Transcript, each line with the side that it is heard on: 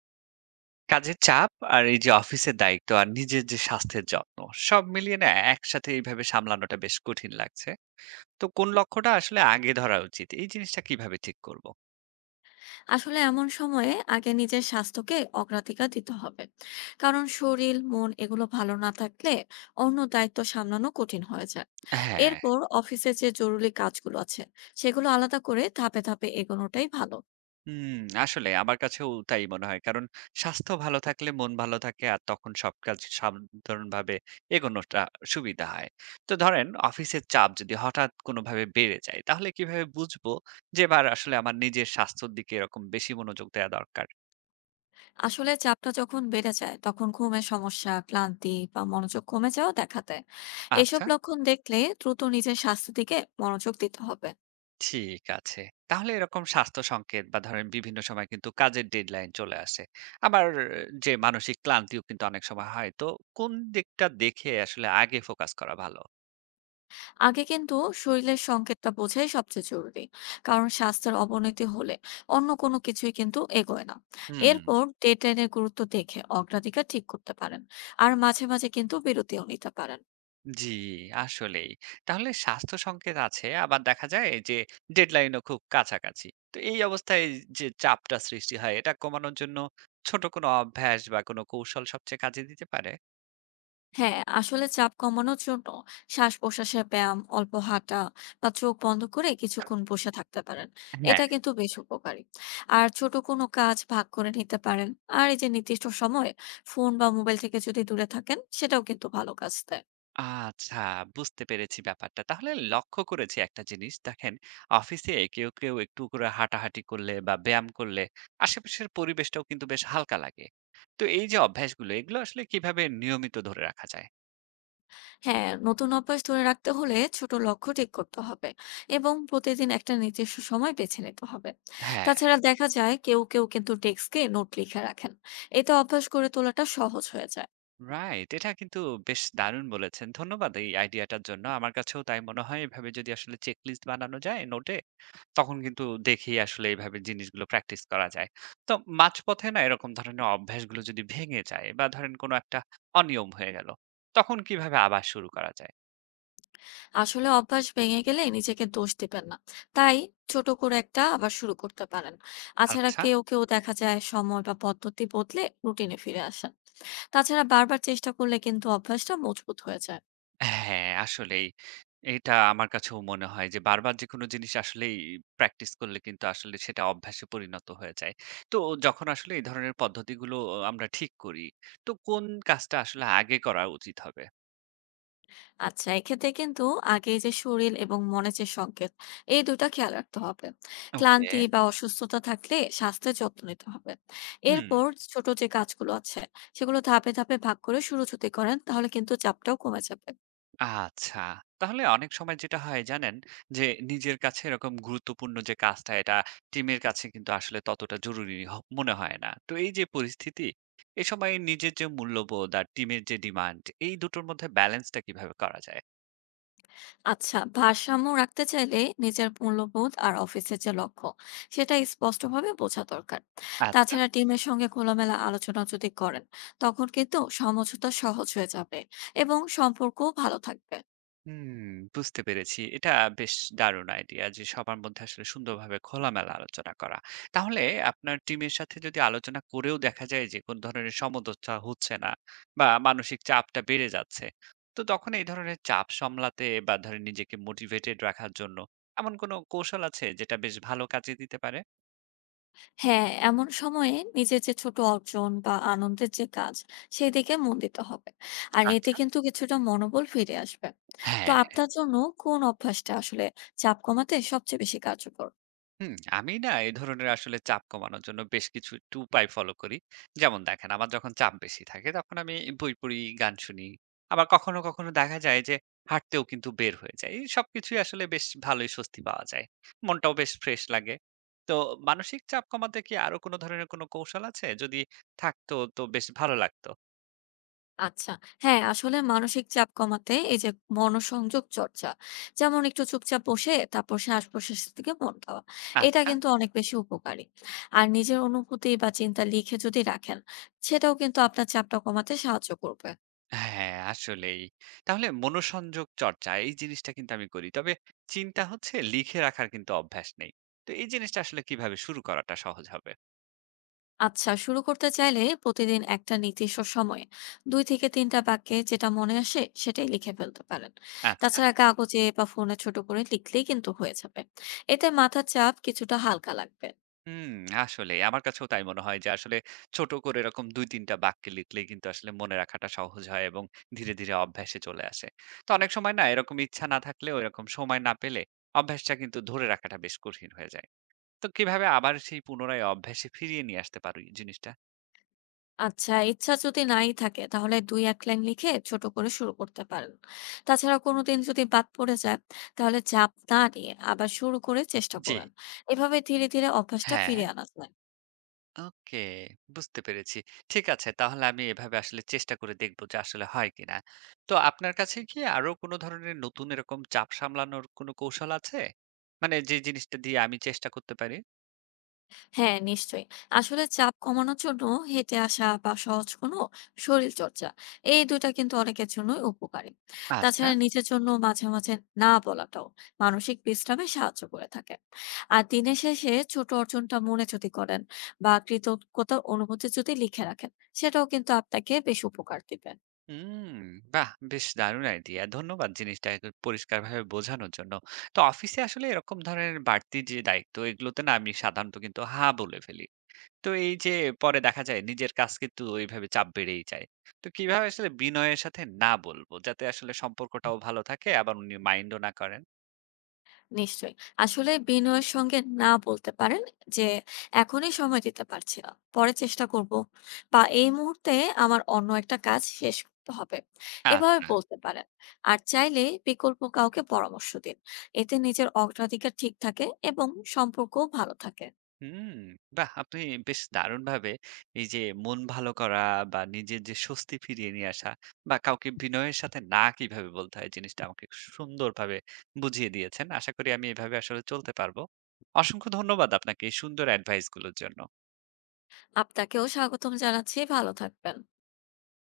right: কাজের চাপ আর এই যে অফিসের দায়িত্ব আর নিজের যে স্বাস্থ্যের যত্ন সব মিলিয়ে না একসাথে এইভাবে সামলানোটা বেশ কঠিন লাগছে। তো কোন লক্ষ্যটা আসলে আগে ধরা উচিত, এই জিনিসটা কিভাবে ঠিক করব?
left: আসলে এমন সময়ে আগে নিজের স্বাস্থ্যকে অগ্রাধিকার দিতে হবে। কারণ শরীর মন এগুলো ভালো না থাকলে অন্য দায়িত্ব সামলানো কঠিন হয়ে যায়।
right: হ্যাঁ।
left: এরপর অফিসে যে জরুরি কাজগুলো আছে সেগুলো আলাদা করে ধাপে ধাপে এগোনোটাই ভালো।
right: হুম। আসলে আমার কাছেও তাই মনে হয়, কারণ স্বাস্থ্য ভালো থাকলে মন ভালো থাকে আর তখন সব কাজ সাধারণভাবে এগোনোটা সুবিধা হয়। তো ধরেন অফিসের চাপ যদি হঠাৎ কোনোভাবে বেড়ে যায় তাহলে কিভাবে বুঝবো যে এবার আসলে আমার নিজের স্বাস্থ্যের দিকে এরকম বেশি মনোযোগ দেওয়া দরকার?
left: আসলে চাপটা যখন বেড়ে যায় তখন ঘুমের সমস্যা, ক্লান্তি বা মনোযোগ কমে যাওয়া দেখা দেয়। এসব
right: আচ্ছা।
left: লক্ষণ দেখলে দ্রুত নিজের স্বাস্থ্যের দিকে মনোযোগ দিতে হবে।
right: ঠিক আছে। তাহলে এরকম স্বাস্থ্য সংকেত বা ধরেন বিভিন্ন সময় কিন্তু কাজের ডেডলাইন চলে আসে। আবার যে মানসিক ক্লান্তিও কিন্তু অনেক সময় হয়। তো কোন দিকটা দেখে আসলে আগে ফোকাস করা ভালো?
left: আগে কিন্তু শরীরের সংকেতটা বোঝাই সবচেয়ে জরুরি, কারণ স্বাস্থ্যের অবনতি হলে অন্য কোনো কিছুই কিন্তু এগোয় না।
right: হুম।
left: এরপর ডেডলাইনের গুরুত্ব দেখে অগ্রাধিকার ঠিক করতে পারেন, আর মাঝে মাঝে কিন্তু বিরতিও নিতে পারেন।
right: জি, আসলেই। তাহলে স্বাস্থ্য সংকেত আছে, আবার দেখা যায় যে ডেডলাইনও খুব কাছাকাছি। তো এই অবস্থায় যে চাপটা সৃষ্টি হয় এটা কমানোর জন্য ছোট কোনো অভ্যাস বা কোনো কৌশল সবচেয়ে কাজে দিতে পারে?
left: হ্যাঁ, আসলে চাপ কমানোর জন্য শ্বাস প্রশ্বাসের ব্যায়াম, অল্প হাঁটা বা চোখ বন্ধ করে কিছুক্ষণ বসে থাকতে পারেন।
right: হ্যাঁ।
left: এটা কিন্তু বেশ উপকারী। আর ছোট কোনো কাজ ভাগ করে নিতে পারেন। আর এই যে নির্দিষ্ট সময়ে ফোন বা মোবাইল থেকে যদি দূরে থাকেন, সেটাও কিন্তু ভালো কাজ দেয়।
right: আচ্ছা, বুঝতে পেরেছি ব্যাপারটা। তাহলে লক্ষ্য করেছি একটা জিনিস। দেখেন, অফিসে কেউ কেউ একটু করে হাঁটাহাঁটি করলে বা ব্যায়াম করলে আশেপাশের পরিবেশটাও কিন্তু বেশ হালকা লাগে। তো এই যে অভ্যাসগুলো, এগুলো আসলে কিভাবে নিয়মিত ধরে রাখা যায়?
left: হ্যাঁ, নতুন অভ্যাস ধরে রাখতে হলে ছোট লক্ষ্য ঠিক করতে হবে এবং প্রতিদিন একটা নির্দিষ্ট সময় বেছে নিতে হবে।
right: হ্যাঁ।
left: তাছাড়া দেখা যায় কেউ কেউ কিন্তু ডেস্কে নোট লিখে রাখেন। এতে অভ্যাস গড়ে তোলাটা সহজ হয়ে যায়।
right: রাইট। এটা কিন্তু বেশ দারুণ বলেছেন। ধন্যবাদ এই আইডিয়াটার জন্য। আমার কাছেও তাই মনে হয়, এভাবে যদি আসলে চেকলিস্ট বানানো যায় নোটে, তখন কিন্তু দেখি আসলে এইভাবে জিনিসগুলো প্র্যাকটিস করা যায়। তো মাঝপথে না এরকম ধরনের অভ্যাসগুলো যদি ভেঙে যায় বা ধরেন কোনো একটা অনিয়ম হয়ে গেল, তখন কিভাবে আবার শুরু করা যায়?
left: আসলে অভ্যাস ভেঙে গেলে নিজেকে দোষ দিবেন না। তাই ছোট করে একটা আবার শুরু করতে পারেন। তাছাড়া
right: আচ্ছা।
left: কেউ কেউ দেখা যায় সময় বা পদ্ধতি বদলে রুটিনে ফিরে আসেন। তাছাড়া বারবার চেষ্টা করলে কিন্তু অভ্যাসটা মজবুত হয়ে যায়।
right: হ্যাঁ, আসলেই। এটা আমার কাছেও মনে হয় যে বারবার যেকোনো জিনিস আসলেই প্র্যাকটিস করলে কিন্তু আসলে সেটা অভ্যাসে পরিণত হয়ে যায়। তো যখন আসলে এই ধরনের পদ্ধতিগুলো আমরা ঠিক করি, তো কোন কাজটা আসলে আগে করা উচিত হবে?
left: আচ্ছা, এক্ষেত্রে কিন্তু আগে যে শরীর এবং মনের যে সংকেত, এই দুটা খেয়াল রাখতে হবে।
right: ওকে,
left: ক্লান্তি বা অসুস্থতা থাকলে স্বাস্থ্যের যত্ন নিতে হবে।
right: হুম।
left: এরপর ছোট যে কাজগুলো আছে সেগুলো ধাপে ধাপে ভাগ করে শুরু যদি করেন, তাহলে কিন্তু চাপটাও কমে যাবে।
right: আচ্ছা। তাহলে অনেক সময় যেটা হয় জানেন? যে নিজের কাছে এরকম গুরুত্বপূর্ণ যে কাজটা, এটা টিমের কাছে কিন্তু আসলে ততটা জরুরি হ মনে হয় না। তো এই যে পরিস্থিতি, এ সময় নিজের যে মূল্যবোধ আর টিমের যে ডিমান্ড, এই দুটোর মধ্যে ব্যালেন্সটা কিভাবে করা যায়?
left: আচ্ছা, ভারসাম্য রাখতে চাইলে নিজের মূল্যবোধ আর অফিসের যে লক্ষ্য, সেটা স্পষ্টভাবে বোঝা দরকার।
right: আচ্ছা।
left: তাছাড়া টিমের সঙ্গে খোলামেলা আলোচনা যদি করেন, তখন কিন্তু সমঝোতা সহজ হয়ে যাবে এবং সম্পর্কও ভালো থাকবে।
right: হুম, বুঝতে পেরেছি। এটা বেশ দারুণ আইডিয়া যে সবার মধ্যে আসলে সুন্দরভাবে খোলামেলা আলোচনা করা। তাহলে আপনার টিমের সাথে যদি আলোচনা করেও দেখা যায় যে কোন ধরনের সমঝোতা হচ্ছে না বা মানসিক চাপটা বেড়ে যাচ্ছে, তো তখন এই ধরনের চাপ সামলাতে বা ধরেন নিজেকে মোটিভেটেড রাখার জন্য এমন কোনো কৌশল আছে যেটা বেশ ভালো কাজে দিতে পারে?
left: হ্যাঁ, এমন সময়ে নিজের যে ছোট অর্জন বা আনন্দের যে কাজ, সেদিকে মন দিতে হবে। আর এতে
right: আচ্ছা।
left: কিন্তু কিছুটা মনোবল ফিরে আসবে। তো
right: হ্যাঁ।
left: আপনার জন্য কোন অভ্যাসটা আসলে চাপ কমাতে সবচেয়ে বেশি কার্যকর?
right: হুম, আমি না এই ধরনের আসলে চাপ কমানোর জন্য বেশ কিছু একটু উপায় ফলো করি। যেমন দেখেন, আমার যখন চাপ বেশি থাকে তখন আমি বই পড়ি, গান শুনি। আবার কখনো কখনো দেখা যায় যে হাঁটতেও কিন্তু বের হয়ে যাই। সবকিছুই আসলে বেশ ভালোই স্বস্তি পাওয়া যায়। মনটাও বেশ ফ্রেশ লাগে। তো মানসিক চাপ কমাতে কি আরো কোনো ধরনের কোনো কৌশল আছে? যদি থাকতো তো বেশ ভালো লাগতো।
left: আচ্ছা। হ্যাঁ, আসলে মানসিক চাপ কমাতে এই যে মনোসংযোগ চর্চা, যেমন একটু চুপচাপ বসে তারপর শ্বাস-প্রশ্বাসের দিকে মন দেওয়া। এটা
right: আচ্ছা।
left: কিন্তু অনেক বেশি উপকারী। আর নিজের অনুভূতি বা চিন্তা লিখে যদি রাখেন, সেটাও কিন্তু আপনার চাপটা কমাতে সাহায্য করবে।
right: হ্যাঁ, আসলেই। তাহলে মনোসংযোগ চর্চা এই জিনিসটা কিন্তু আমি করি। তবে চিন্তা হচ্ছে লিখে রাখার কিন্তু অভ্যাস নেই। তো এই জিনিসটা আসলে কিভাবে শুরু করাটা সহজ হবে?
left: আচ্ছা, শুরু করতে চাইলে প্রতিদিন একটা নির্দিষ্ট সময়ে দুই থেকে তিনটা বাক্যে যেটা মনে আসে সেটাই লিখে ফেলতে পারেন।
right: আচ্ছা।
left: তাছাড়া কাগজে বা ফোনে ছোট করে লিখলেই কিন্তু হয়ে যাবে। এতে মাথার চাপ কিছুটা হালকা লাগবে।
right: হুম, আসলেই। আমার কাছেও তাই মনে হয় যে আসলে ছোট করে এরকম ২-৩ টা বাক্যে লিখলেই কিন্তু আসলে মনে রাখাটা সহজ হয় এবং ধীরে ধীরে অভ্যাসে চলে আসে। তো অনেক সময় না এরকম ইচ্ছা না থাকলেও এরকম সময় না পেলে অভ্যাসটা কিন্তু ধরে রাখাটা বেশ কঠিন হয়ে যায়। তো কিভাবে আবার সেই পুনরায় অভ্যাসে ফিরিয়ে নিয়ে আসতে পারি জিনিসটা?
left: আচ্ছা, ইচ্ছা যদি নাই থাকে তাহলে দুই এক লাইন লিখে ছোট করে শুরু করতে পারেন। তাছাড়া কোনোদিন যদি বাদ পড়ে যায়, তাহলে চাপ না নিয়ে আবার শুরু করে চেষ্টা
right: জি।
left: করেন। এভাবে ধীরে ধীরে অভ্যাসটা
right: হ্যাঁ।
left: ফিরে আনা যায়।
right: ওকে, বুঝতে পেরেছি। ঠিক আছে, তাহলে আমি এভাবে আসলে চেষ্টা করে দেখব যে আসলে হয় কিনা। তো আপনার কাছে কি আরো কোনো ধরনের নতুন এরকম চাপ সামলানোর কোনো কৌশল আছে? মানে যে জিনিসটা দিয়ে আমি চেষ্টা করতে পারি?
left: হ্যাঁ, নিশ্চয়ই। আসলে চাপ কমানোর জন্য হেঁটে আসা বা সহজ কোনো শরীর চর্চা, এই দুটা কিন্তু অনেকের জন্যই উপকারী।
right: আচ্ছা।
left: তাছাড়া নিজের জন্য মাঝে মাঝে না বলাটাও মানসিক বিশ্রামে সাহায্য করে থাকে। আর দিনের শেষে ছোট অর্জনটা মনে যদি করেন বা কৃতজ্ঞতার অনুভূতি যদি লিখে রাখেন, সেটাও কিন্তু আপনাকে বেশ উপকার দিবে।
right: হুম, বাহ! বেশ দারুণ আইডিয়া। ধন্যবাদ জিনিসটা এত পরিষ্কারভাবে বোঝানোর জন্য। তো অফিসে আসলে এরকম ধরনের বাড়তি যে দায়িত্ব, এগুলোতে না আমি সাধারণত কিন্তু হা বলে ফেলি। তো এই যে, পরে দেখা যায় নিজের কাজ কিন্তু ওইভাবে চাপ বেড়েই যায়। তো কিভাবে আসলে বিনয়ের সাথে না বলবো? যাতে আসলে সম্পর্কটাও ভালো থাকে আবার উনি মাইন্ডও না করেন?
left: নিশ্চয়ই। আসলে বিনয়ের সঙ্গে না বলতে পারেন যে, "এখনই সময় দিতে পারছি না। পরে চেষ্টা করব।" বা "এই মুহূর্তে আমার অন্য একটা কাজ শেষ করতে হবে।" এভাবে
right: আচ্ছা।
left: বলতে পারেন। আর চাইলে বিকল্প কাউকে পরামর্শ দিন। এতে নিজের অগ্রাধিকার ঠিক থাকে এবং সম্পর্কও ভালো থাকে।
right: হুম, বাহ! আপনি বেশ দারুণভাবে এই যে মন ভালো করা বা নিজের যে স্বস্তি ফিরিয়ে নিয়ে আসা বা কাউকে বিনয়ের সাথে না কিভাবে বলতে হয় জিনিসটা আমাকে সুন্দরভাবে বুঝিয়ে দিয়েছেন। আশা করি আমি এভাবে আসলে চলতে পারবো। অসংখ্য ধন্যবাদ আপনাকে এই সুন্দর অ্যাডভাইস গুলোর জন্য।
left: আপনাকেও স্বাগতম জানাচ্ছি। ভালো থাকবেন।